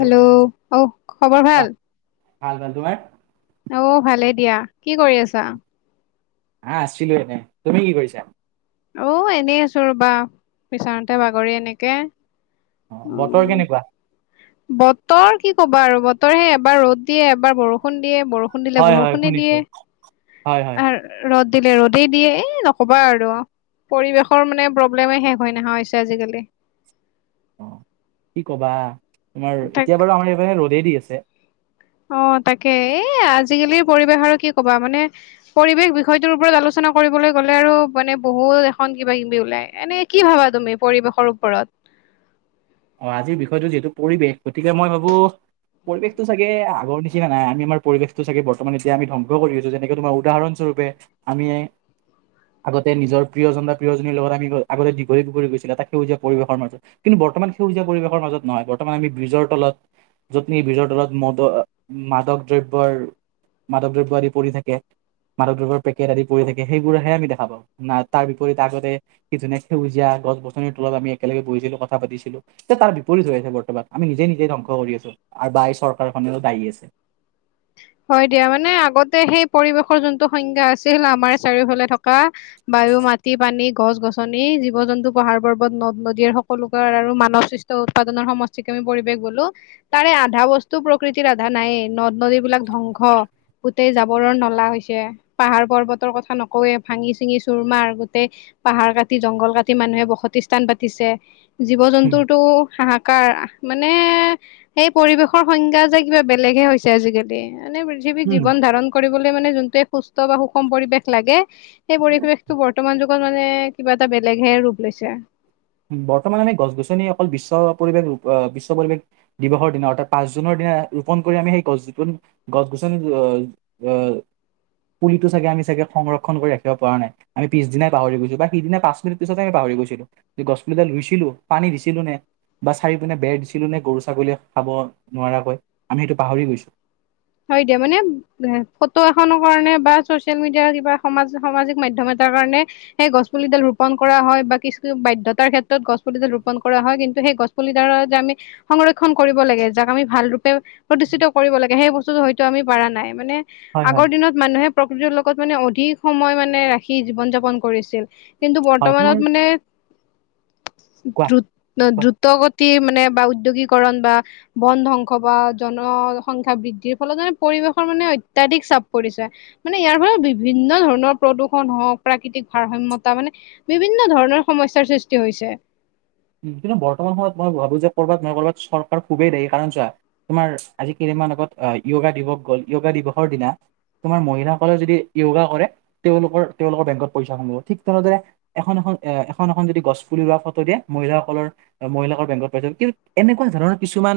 Hello, অ' খবৰ বাহ ভাল? ভাল, ভাল। তোমাৰ? অ' ভালে দিয়া। কি কৰি আছা? আ আছিলো এনে। তুমি কি কৰিছা? অ' এনেই আছো ৰ'বা, বিচনাতে বাগৰি এনেকে। বতৰ উম কেনেকুৱা? বতৰ, কি ক'বা আৰু, বতৰ হে এবাৰ ৰ'দ দিয়ে এবাৰ বৰষুণ দিয়ে বৰষুণ বৰষুণ দিলে হয় হয় বৰষুণে শুনিছো দিয়ে হয় হয়। আৰ ৰ'দ দিলে, ৰ'দ দিয়ে। এ, নক'বা আৰু। পৰিৱেশৰ মানে প্ৰব্লেমে শেষ হৈ নহা হৈছে আজিকালি। অ কি ক'বা, তোমাৰ তাক এতিয়া বাৰু আমাৰ এইফালে ৰ'দে দি আছে। অ' তাকে। এই আজিকালিৰ পৰিৱেশ আৰু কি ক'বা মানে পৰিৱেশ বিষয়টোৰ ওপৰত আলোচনা কৰিবলৈ গ'লে আৰু মানে বহুত এখন কিবা কিবি ওলাই এনে কি ভাবা তুমি পৰিৱেশৰ ওপৰত? অ' আজিৰ বিষয়টো যিহেতু পৰিৱেশ গতিকে মই ভাবো পৰিৱেশটো চাগে আগৰ নিচিনা নাই আমি আমাৰ পৰিৱেশটো চাগে বৰ্তমান এতিয়া আমি ধবংস কৰি আছো যেনেকে তোমাৰ উদাহৰণ স্বৰূপে, আমি এই আগতে নিজৰ প্ৰিয়জন বা প্ৰিয়জনীৰ লগত আমি আগতে দীঘলী পুখুৰীত গৈছিলো এটা সেউজীয়া পৰিৱেশৰ মাজত। কিন্তু বৰ্তমান সেউজীয়া পৰিৱেশৰ মাজত নহয়, বৰ্তমান আমি ব্ৰিজৰ তলত য'ত নেকি ব্ৰিজৰ তলত মদৰ আ মাদক দ্ৰব্যৰ মাদক দ্ৰব্য আদি পৰি থাকে, মাদক দ্ৰব্যৰ পেকেট আদি পৰি থাকে সেইবোৰেহে আমি দেখা পাও। নাই তাৰ বিপৰীতে আগতে কি ধুনীয়া সেউজীয়া গছ- গছনিৰ তলত আমি একেলগে বহিছিলো কথা পাতিছিলো। ত তাৰ বিপৰীত হৈ আছে বৰ্তমান আমি নিজে, নিজে ধ্বংস কৰি আছো আৰু বা এই চৰকাৰখনৰো দায়ী আছে। হয় দিয়া মানে আগতে সেই পৰিৱেশৰ যোনটো সংজ্ঞা আছিল আমাৰ চাৰিওফালে থকা বায়ু, মাটি, পানী, গছ- গছ নি, জীৱ- জন্তু, পাহাৰ- পৰ্বত, নদ- নদীৰ সকলোবোৰ আৰু মানৱসৃষ্ট উৎপাদনৰ সমস্ত যিটো আমি পৰিৱেশ বোলো, তাৰে আধা বস্তু প্ৰকৃতিৰ আধা নায়েই নদ- নদীবিলাক ধ্বংস গোটেই জাবৰৰ নলা হৈছে। পাহাৰ- পৰ্বতৰ কথা নকওয়ে ভাঙি- চিঙি চুৰমাৰ গোটেই পাহাৰ কাটি, জংঘল কাটি মানুহে বসতি স্থান পাতিছে। জীৱ- জন্তুৰতো হাহাকাৰ আ মানে সেই পৰিৱেশৰ সংজ্ঞা যে কিবা বেলেগহে হৈছে আজিকালি এনে পৃথিৱীক জীৱন- ধাৰণ কৰিবলৈ মানে যোনটো এই সুস্থ বা সুষম পৰিৱেশ লাগে সেই পৰিবৱেশটো বৰ্তমান যুগত মানে কিবা এটা বেলেগহে ৰূপ লৈছে। বৰ্তমান আমি গছ গছনি অকল বিশ্ব পৰিৱেশ ৰূপ অ বিশ্ব পৰিৱেশ দিৱসৰ দিনা অৰ্থাৎ পাঁচ জুনৰ দিনা ৰোপণ কৰি আমি সেই গছ গছনি গছ গছনি অ অ পুলিটো চাগে আমি চাগে সংৰক্ষণ কৰি ৰাখিব পৰা নাই। আমি পিছদিনাই পাহৰি গৈছো বা পিছদিনা পাঁচ মিনিট পিছতে আমি পাহৰি গৈছিলো। গছ পুলিডাল ৰুইছিলো পানী দিছিলো নে বা চাৰিপিনে বেৰ দিছিলো নে গৰু ছাগলীয়ে খাব নোৱাৰাকৈ আমি সেইটো পাহৰি গৈছো হয় দিয়া মানে এ ফটো এখনৰ কাৰণে বা ছচিয়েল মিডিয়াৰ কিবা সমাজ সামাজিক মাধ্যম এটাৰ কাৰণে সেই গছ পুলিডাল ৰোপন কৰা হয় বা কিছু বাধ্যতাৰ ক্ষেত্ৰত গছ পুলিডাল ৰোপন কৰা হয় কিন্তু সেই গছ পুলিডালৰ যে আমি সংৰক্ষণ কৰিব লাগে যাক আমি ভাল ৰূপ প্ৰতিষ্ঠিত কৰিব লাগে সেই বস্তু হয়তো আমি পাৰা নাই মানে হয় হয় আগৰ দিনত মানুহে প্ৰকৃতিৰ লগত মানে অধিক সময় মানে ৰাখি জীৱন যাপন কৰিছিল। কিন্তু হয় তোমাৰ বৰ্তমানত মানে কোৱা দ্ৰুত অ কোৱা দ্ৰুত গ তিৰ মানে বা উদ্যোগীকৰণ বা বন ধ্বংস বা জনসংখ্যা বৃদ্ধি ফলেত পৰিৱেশৰ মানে অত্যাধিক চাপ পৰিছে। মানে ইয়াৰ ফলত বিভিন্ন ধৰণৰ প্ৰদূষণ হওক প্ৰাকৃতিক ভাৰসাম্যতা মানে বিভিন্ন ধৰণৰ সমস্যাৰ সৃষ্টি হৈছে কিন্তু বৰ্তমান সময়ত মই ভাবো যে কৰ'বাত নহয় ক'ৰবাত চৰকাৰ খুবেই দায়ী কাৰণ চোৱা তোমাৰ আজি কেইদিনমান আগত আহ য়োগা দিৱস গ'ল য়োগা দিৱসৰ দিনা তোমাৰ মহিলাসকলে যদি য়োগা কৰে তেওঁলোকৰ-তেওঁলোকৰ বেংকত পইচা সমাব ঠিক তেনেদৰে এখন-এখন এ এখন-এখন যদি গছ পুলি ৰোৱা ফটো দিয়ে মহিলাসকলৰ মহিলাকৰ বেংকত পাই যাম কিন্তু এনেকোৱা ধৰণৰ কিছুমান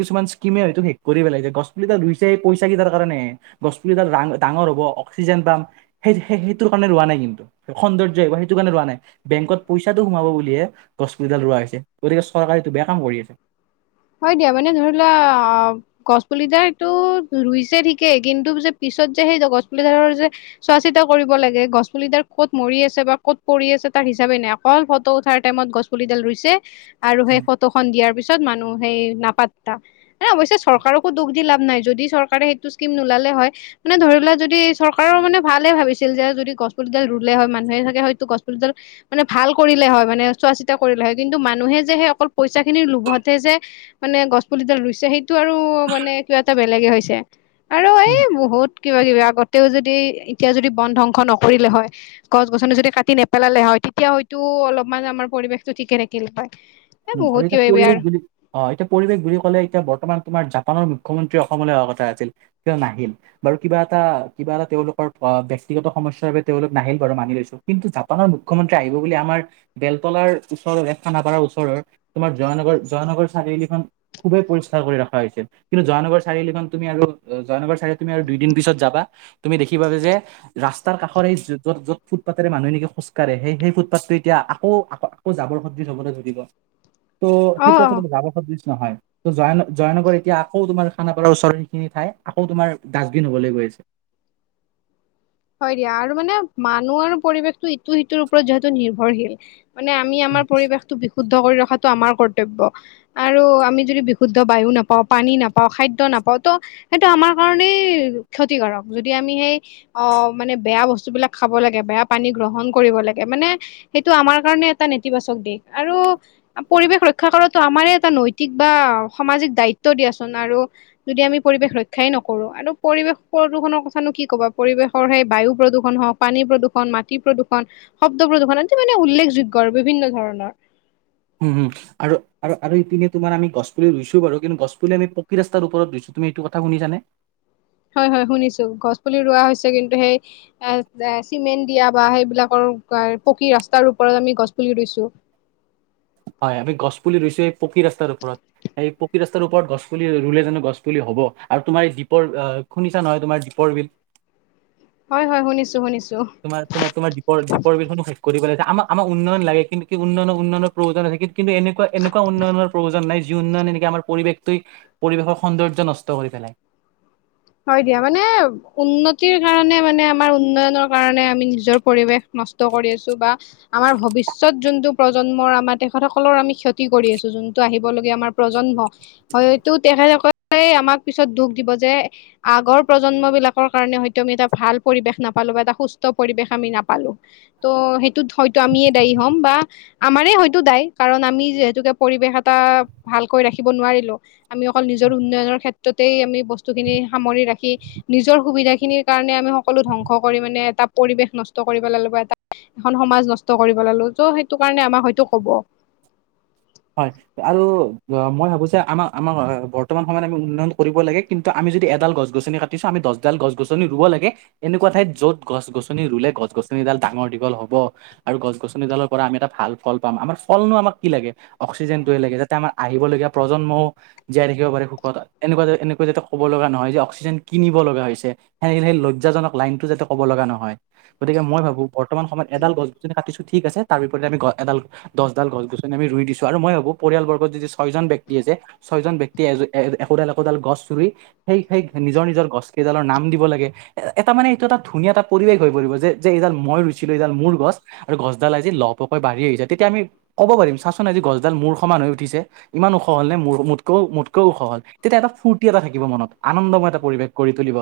কিছুমান স্কিমে হয়তো শেষ কৰি পেলাইছে গছ পুলিডাল ৰোইছে পইচা কেইটাৰ কাৰণেহে। গছ পুলিডাল ৰাং ডাঙৰ হ'ব অক্সিজেন পাম সেই সেইটোৰ কাৰণে ৰোৱা নাই কিন্তু। সৌন্দৰ্য আহিব সেইটো কাৰণে ৰোৱা নাই বেংকত পইচাটো সোমাব বুলিহে গছ পুলিডাল ৰোৱা হৈছে গতিকে চৰকাৰে এইটো বেয়া কাম কৰি আছে। হয় দিয়া মানে ধৰি লোৱা আ গছপুলি ডালটো ৰুইছে ঠিকে কিন্তু যে পিছত যে সেই গছপুলিডালৰ যে চোৱা চিতা কৰিব লাগে গছপুলিডাল ক'ত মৰি আছে বা ক'ত পৰি আছে তাৰ হিচাপে নাই অকল ফটো উঠাৰ টাইমত গছ পুলিডাল ৰুইছে আৰু সেই ফটোখন দিয়াৰ পিছত মানুহ সেই নাপাট্টা। এ অৱশ্যে চৰকাৰকো দোষ দি লাভ নাই যদি চৰকাৰে সেইটো স্কীম নোলালে হয় মানে ধৰি লোৱা যদি চৰকাৰৰ মানে ভালে ভাবিছিল যে যদি গছপুলিডাল ৰুলে হয় মানুহে চাগে হয়তো গছপুলিডাল মানে ভাল কৰিলে হয় মানে চোৱা চিতা কৰিলে হয় কিন্তু মানুহে যে সেই অকল পইচাখিনিৰ লোভতহে যে মানে গছ পুলিডাল ৰুইছে সেইটো আৰু মানে কিবা এটা বেলেগে হৈছে আৰু এই উম [inaudible] বহুত কিবা কিবি আগতেও যদি এতিয়া যদি বন ধ্বংস নকৰিলে হয় গছ গছনি যদি কাটি নেপেলালে হয় তেতিয়া হয়তো অলপমান আমাৰ পৰিৱেশতটো ঠিকে থাকিল হয়। এ উম আৰু বহুত এতিয়া কিবা কিবি পৰিৱেশ আৰু বুলি অ এতিয়া পৰিৱেশ বুলি কলে এতিয়া বৰ্তমান তোমাৰ জাপানৰ মুখ্যমন্ত্ৰী অসমলৈ অহা কথা আছিল কিন্তু নাহিল। বাৰু কিবা এটা কিবা এটা তেওঁলোকৰ অ ব্যক্তিগত সমস্যাৰ বাবে তেওঁলোক নাহিল বাৰু মানি লৈছো। কিন্তু জাপানৰ মুখ্যমন্ত্ৰী আহিব বুলি আমাৰ বেলতলাৰ ওচৰৰ এ খানাপাৰঐ ওচ ওচৰৰ তোমাৰ জয়ানগৰ-জয়ানগৰ চাৰিআলিখন খুবেই পৰিষ্কাৰ কৰি ৰখা হৈছে। কিন্তু জয়ানগৰ চাৰিআলিখন তুমি আৰু জয়ানগৰ চাৰি তুমি আৰু দুইদিন পিছত যাবা তুমি দেখিবা যে ৰাস্তাৰ কাষৰে এই যত-য'ত ফুটপাতেৰে মানুহ এনেকে খোজকাঢ়ে সেই-সেই ফুটপাথটো এতিয়া আকৌ আকৌ জাবৰ সদৃশ হ'বলৈ ধৰিব ত' অ সেইটো অ আচলতে জাবৰ সদৃশ নহয়। ত জয়ান' জয়নগৰ এতিয়া আকৌ তোমাৰ খানাপাৰৰ ওচৰত সেইখিনি ঠাই আকৌ তোমাৰ ডাষ্টবিন হবলৈ গৈ আছে। হয় দিয়া আৰু মানে মানুহ আৰু পৰিৱেশটো ইটো সিটোৰ ওপৰত যিহেতু নিৰ্ভৰশীল মানে আমি আমাৰ পৰিৱেশটো বিশুদ্ধ কৰি ৰখাটো আমাৰ কৰ্তব্য। আৰু আমি যদি বিশুদ্ধ বায়ু নাপাওঁ পানী নাপাওঁ খাদ্য নাপাওঁ ত'। সেইটো আমাৰ কাৰণেই ক্ষতিকাৰক যদি আমি সেই অ মানে বেয়া বস্তুবিলাক খাব লাগে বেয়া পানী গ্ৰহণ কৰিব লাগে মানে সেইটো আমাৰ কাৰণে এটা নেতিবাচক দিশ আৰু পৰিৱেশ ৰক্ষা কৰাটো আমাৰে এটা নৈতিক বা সামাজিক দায়িত্ব দিয়াচোন আৰু যদি আমি পৰিৱেশ ৰক্ষাই নকৰো আৰু পৰিৱেশ প্ৰদূষণৰ কথানো কি ক'বা। পৰিৱেশৰ সেই বায়ু প্ৰদূষণ হওক, পানী প্ৰদূষণ, মাটি প্ৰদূষণ শব্দ প্ৰদূষণ মানে উল্লেখযোগ্য আৰু বিভিন্নধৰণৰ উম হুম। আৰু আৰু ইপিনে তোমাৰ আমি গছু পুলি ৰুইছো বাৰু কিন্তু গছ পুলি পকী ৰাস্তাৰ ওপৰত ৰুইছো তুমি এইটো কথা শুনিছানে? হয় হয় শুনিছো গছ পুলি ৰোৱা হৈছে কিন্তু সেই এ চিমেণ্ট দিয়া বা সেইবিলাকৰ পকী ৰাস্তাৰ ওপৰত আমি গছ পুলি ৰুইছো। হয় আমি গছ পুলি ৰুইছো এই পকী ৰাস্তাৰ ওপৰত। এই পকি ৰাস্তাৰ ওপৰত গছ পুলি ৰুলে জানো গছ পুলি হ'ব আৰু তোমাৰ এই দ্বীপৰ অ শুনিছা নহয় তোমাৰ দ্বীপৰ বিল। হয় হয় শুনিছো শুনিছো। তোমাৰ তোমাৰ তোমাৰ দ্বীপৰ দ্বীপৰ বিলখনো শেষ কৰি পেলাইছে আমাক আমাক উন্নয়ন লাগে কিন্তু কি উন্নয়নৰ উন্নয়নৰ প্ৰয়োজন আছে কিন্তু এনেকুৱা এনেকুৱা উন্নয়নৰ প্ৰয়োজন নাই যি উন্নয়ন একে আমাৰ পৰিৱেশটোৱেই পৰিৱেশৰ সৌন্দৰ্য নষ্ট কৰি পেলাই। হয় দিয়া মানে উন্নতিৰ কাৰণে মানে আমাৰ উন্নয়নৰ কাৰণে আমি নিজৰ পৰিৱেশ নষ্ট কৰি আছো। বা আমাৰ ভৱিষ্যত যোনটো প্ৰজন্মৰ আমাৰ তেখেত সকলৰ আমি ক্ষতি কৰি আছো। যোনটো আহিবলগীয়া আমাৰ প্ৰজন্ম। হয়তো, তেখেতসকলে আমাক পিছত দুখ দিব যে আগৰ প্ৰজন্ম বিলাকৰ কাৰণে হয়টো আমি এটা ভাল পৰিৱেশ নাপালো বা এটা সুস্থ পৰিৱেশ আমি নাপালো। ত' সেইটোত হয়তো আমিয়ে দায়ী হ'ম বা আমাৰে হয়তো দায়ী কাৰণ আমি যিহেতুকে পৰিৱেশ এটা ভালকৈ ৰাখিব নোৱাৰিলো। আমি অকল নিজৰ উন্নয়নৰ ক্ষেত্ৰতেই আমি বস্তুখিনি সামৰি ৰাখি নিজৰ সুবিধা খিনিৰ কাৰণে আমি সকলো ধ্বংস কৰি মানে এটা পৰিৱেশ নষ্ট কৰি পেলালো বা এটা এখন সমাজ নষ্ট কৰিব পেলালো ত' সেইটো কাৰণে আমাক হয়তো কব। হয় আৰু মই ভাবোঁ যে আমাক আমাৰ বৰ্তমান সময়ত আমি উন্নয়ন কৰিব লাগে। কিন্তু আমি যদি এডাল গছ -গছনি কাটিছো। আমি দহডাল গছ- গছনি ৰুব লাগে। এনেকুৱা ঠাইত যত গছ -গছনি ৰুলে গছ- গছনিডাল ডাঙৰ, দীঘল হব। আৰু গছ -গছনিডালৰ পৰা আমি এটা ভাল ফল পাম আমাৰ ফল নো আমাক কি লাগে? অক্সিজেনটোৱে লাগে। যাতে আমাৰ আহিবলগীয়া প্ৰজন্মও জীয়াই ৰাখিব পাৰে সুখত এনেকুৱা, এনেকুৱা যাতে ক'ব লগা নহয় যে অক্সিজেন কিনিব লগা হৈছে। সেনে সেই লজ্জাজক লাইনতো যাতে ক'ব লগা নহয়। গতিকে মই ভাবো বৰ্তমান সময়ত এডাল গছ- গছনি কাটিছো ঠিক আছে। তাৰ বিপৰতে আমি গছ এডাল, দছডাল গছ- গছনি আমি ৰুই দিছো আৰু মই ভাবো পৰিয়ালবৰ্গত যদি ছয় জন ব্যক্তি আছে। ছয়জন ব্যক্তিয়ে এ, একোডাল, একোডাল গছ ৰুই সেই, সেই নিজৰ, নিজৰ গছ কেইডালৰ নাম দিব লাগে। এ! এটা মানে এইটো এটা ধুনীয়া এটা পৰিৱেশ হৈ পৰিব যে, যে এইডাল মই ৰুইছিলো এইডাল মোৰ গছ। আৰু গছডাল আজি লহ- পহকৈ বাঢ়ি আহিছে। তেতিয়া আমি ক'ব পাৰিম। চাচোন আজি গছডাল মোৰ সমান হৈ উঠিছে। ইমান ওখ হ'লনে মোৰ, মোতকও, মোতকেও ওখ হ'ল। তেতিয়া এটা ফূৰ্তি এটা থাকিব মনত আনন্দময় এটা পৰিৱেশ কৰি তুলিব।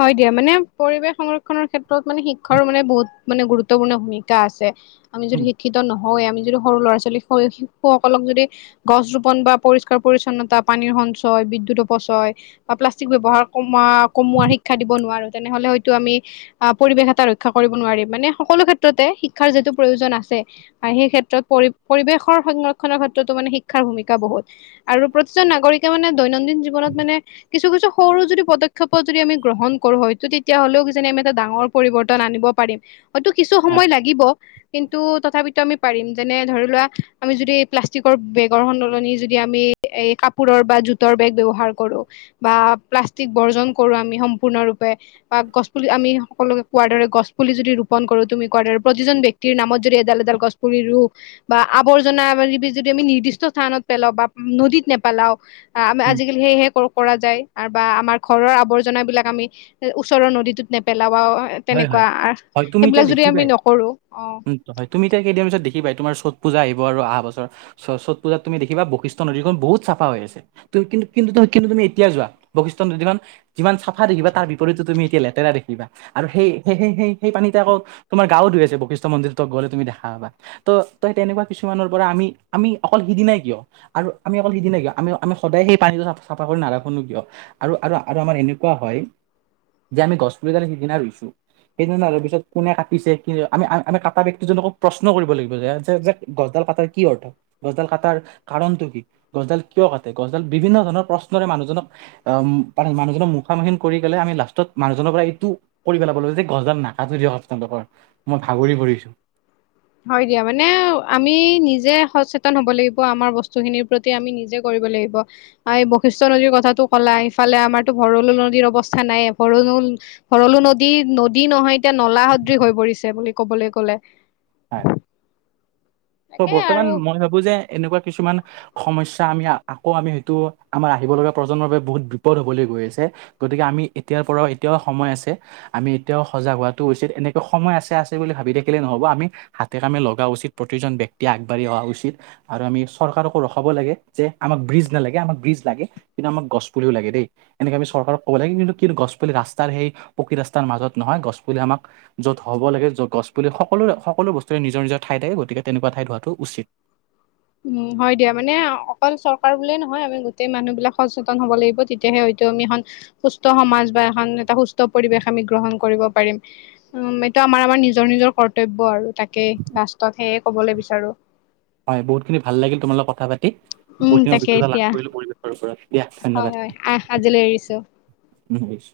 হয় দিয়া, মানে পৰিৱেশ সংৰক্ষণৰ ক্ষেত্ৰত মানে শিক্ষাৰো মানে বহুত মানে গুৰুত্বপূৰ্ণ ভূমিকা আছে আমি যদি উম, শিক্ষিত নহ হয়, আমি যদি সৰু ল'ৰা- ছোৱালী, শিশুসকলক যদি গছ ৰোপন বা পৰিষ্কাৰ- পৰিচ্ছনতা, পানীৰ সঞ্চয়, বিদ্যুত অপচয় বা প্লাষ্টিক ব্যৱহাৰ কমোৱা, কমোৱাৰ শিক্ষা দিব নোৱাৰোঁ, তেনেহ'লে হয়তো আমি আ'হ পৰিৱেশ এটা ৰক্ষা কৰিব নোৱাৰিম। মানে সকলো ক্ষেত্ৰতে শিক্ষাৰ যিটো প্ৰয়োজন আছে। আৰু সেই ক্ষেত্ৰত পৰি, পৰিৱেশৰ সংৰক্ষণৰ ক্ষেত্ৰতো মানে শিক্ষাৰ ভূমিকা বহুত। আৰু প্ৰতিজন নাগৰিকে মানে দৈনন্দিন জীৱনত মানে কিছু, কিছু সৰু যদি পদক্ষেপ যদি আমি গ্ৰহণ কৰো। হয়তটো তেতিয়া আমি এটা ডাঙৰ পৰিৱৰ্তন আনিব পাৰিম। হয়তো, কিছু হয় সময় লাগিব। কিন্তু তথাপিতো আমি পাৰিম যেনে ধৰি লোৱা আমি যদি প্লাষ্টিকৰ বেগৰ সলনি যদি আমি এ! কাপোৰৰ বা জোতৰ বেগ ব্যৱহাৰ কৰো বা প্লাষ্টিক বৰ্জন কৰো আমি সম পূৰ্ণৰূপে বা গছ, পুলি আমি সকলোকে কোৱাৰ দৰে গছ, পুলি যদি ৰোপন তুমি কোৱাৰ দৰে প্ৰতিজন বক্তি নামত যদি এডাল, এডাল গছ, পুলি ৰুওঁ। বা আৱৰ্জ যদি আমি নিৰ্দিষ্ট স্থানত পেলাও বা নদীত নেপেলাও। আমি উম, আজিকালি সেয়হে কৰা যায় বা আমাৰ ঘৰৰ আৱৰ্জনাবিলাক আমি ওচৰৰ নদীটোত নেপেলাও হয় হয় তেনেকুৱা, হয় তুমি এতিয়া সেইবিলাক যদি আমি দেখিবাই নকৰো। অ,। উম, হয়, তুমি এতিয়া কেইদিন পিছত দেখিৱাই তোমাৰ চ'ত পূজা আহিব আৰু অহা বছৰ। চ, চাত পূজাত তুমি দেখিবা বশিষ্ট নদীখন বহুত চাফা আছে। কিন্তু, কিন্তু, কিন্তু তুমি এতিয়া যোৱা বশিষ্ঠত নদীখন যিমান চাফা দেখিবা, তাৰ বিপৰীতে তুমি এতিয়া লেতেৰা দেখিবা। আৰু সেই-সেইে-সে-সেই-সেই পানীতে আকো তোমাৰ গা ও ধুই আছে বশিষ্ঠ মন্দিৰত গ'লে তুমি দেখা পাবা। ত তই তেনেকুৱা কিছুমানৰ পৰা আমি, আমি অকল সিদি নাই কিয়? আৰু আমি অকল সিদিনা কিয় আমি-আমি সদায় সেই পানীটো চফা কৰি নাৰাখো নো কিয়? আৰু-আৰু-আৰু আমাৰ এনেকুৱা হয়, যে আমি গছ প গালি সিদিনা ৰুইছোঁ সেইদিনা পিছত কোনে কাটিছে কিন্তু আমি-আমি কাটা ব্যক্তিজনকো প্ৰশ্ন কৰিব লাগিব যে গছডাল কাটাৰ কি অৰ্থ? গছডাল কাটাৰ কাৰণটো কি? গছডাল কিয় কাটে? গছডাল বিভিন্ন ধৰণৰ প্ৰশ্নৰে মানুহজনক অ, মানুহজনৰ মুখামুখিনন কৰি গলে আমি মানুহজনৰ পৰা এটো কৰি পেলাবো যে গছজাল নাকাটো দিয়ক আপোনালোকৰ, মই ভাগৰি পৰিছোঁ। হয় দিয়া মানে আমি নিজে সচেতন হব লাগিব আমাৰ বস্তুখিনিৰ প্ৰতি আমি নিজে কৰিব লাগিব। এই বৈশিষ্টয় নদীৰ কথাাতটো কলা, ইফালে আমাৰতো ভৰলো নদীৰ অৱস্থা নাই ভৰলো ভৰলো নদী, নদী নহয় এতিয়া নলা সদৃ হৈ পৰিছে বুলি কবলৈ গলে। হয়। তাকে বৰ্তমান আৰু মই ভাবোঁ যে এনেকুৱা কিছুমান সমস্ আমি আকৌ আমি হয়টো আমাৰ আহিব লগা প্ৰজন্মৰ বাবে বহুত বিপদ হবলৈ গৈ আছে। গতিকে আমি এতিয়াৰ পৰাও এতিয়াও সময় আছে আমি এতিয়াও সজাগ হোৱাটো উচিত এনেকৈ সময় আছে, আছে বুলি ভাবি থাকিলে নহব আমি হাতে কামে লগা উচিত, প্ৰতিজন ব্যক্তিয়ে আগাঢ়ি অহা উচিত। আৰু আমি চৰকাৰকো ৰখাব লাগে যে আমাক ব্ৰিজ নালাগে। আমাক ব্ৰিজ লাগে। কিন্তু আমাক গছপুলিও লাগে দেই। এনেকে আমি চৰকাৰক ক'ব লাগে কিন্তু-কিন্তু গছ পুলি ৰাস্তাৰ সেই পকী ৰাস্তাৰ মাজত নহয়, গছ পুলি আমাক য'ত হ'ব লাগে য' গছ পুলি সকলো-সকলো বস্তুৰে নিজৰ-নিজৰ ঠাই থাকে, গতিকে তেনেকুৱা ঠাই ধোৱাটো উচিত। উম হয় দিয়া। মানে অকল চৰকাৰ বুলিয়ে নহয় আমি গোটেই মানুহ বিলাক সচেতন হ'ব লাগিব তেতিয়াহে হয়তো আমি এখন সুস্থ সমাজ বা এখন এটা সুস্থ পৰিৱেশ আমি গ্ৰহণ কৰিব পাৰিম। উম, এইটো আমাৰ-আমাৰ নিজৰ-নিজৰ কৰ্তব্য আৰু তাকেই লাষ্টত সেয়ে কবলৈ বিচাৰোঁ। হয় বহুত খিনি ভাল লাগিল তোমাৰ লগত কথা পাতি। উম বহুত খিনি তাকে অভিজ্ঞতা লাভ এতিয়া কৰিলোঁ পৰিৱেশৰ ওপৰত, দিয়া হয় ধন্যবাদ। হয় আহ আজিলৈ এৰিছো [unintelligible]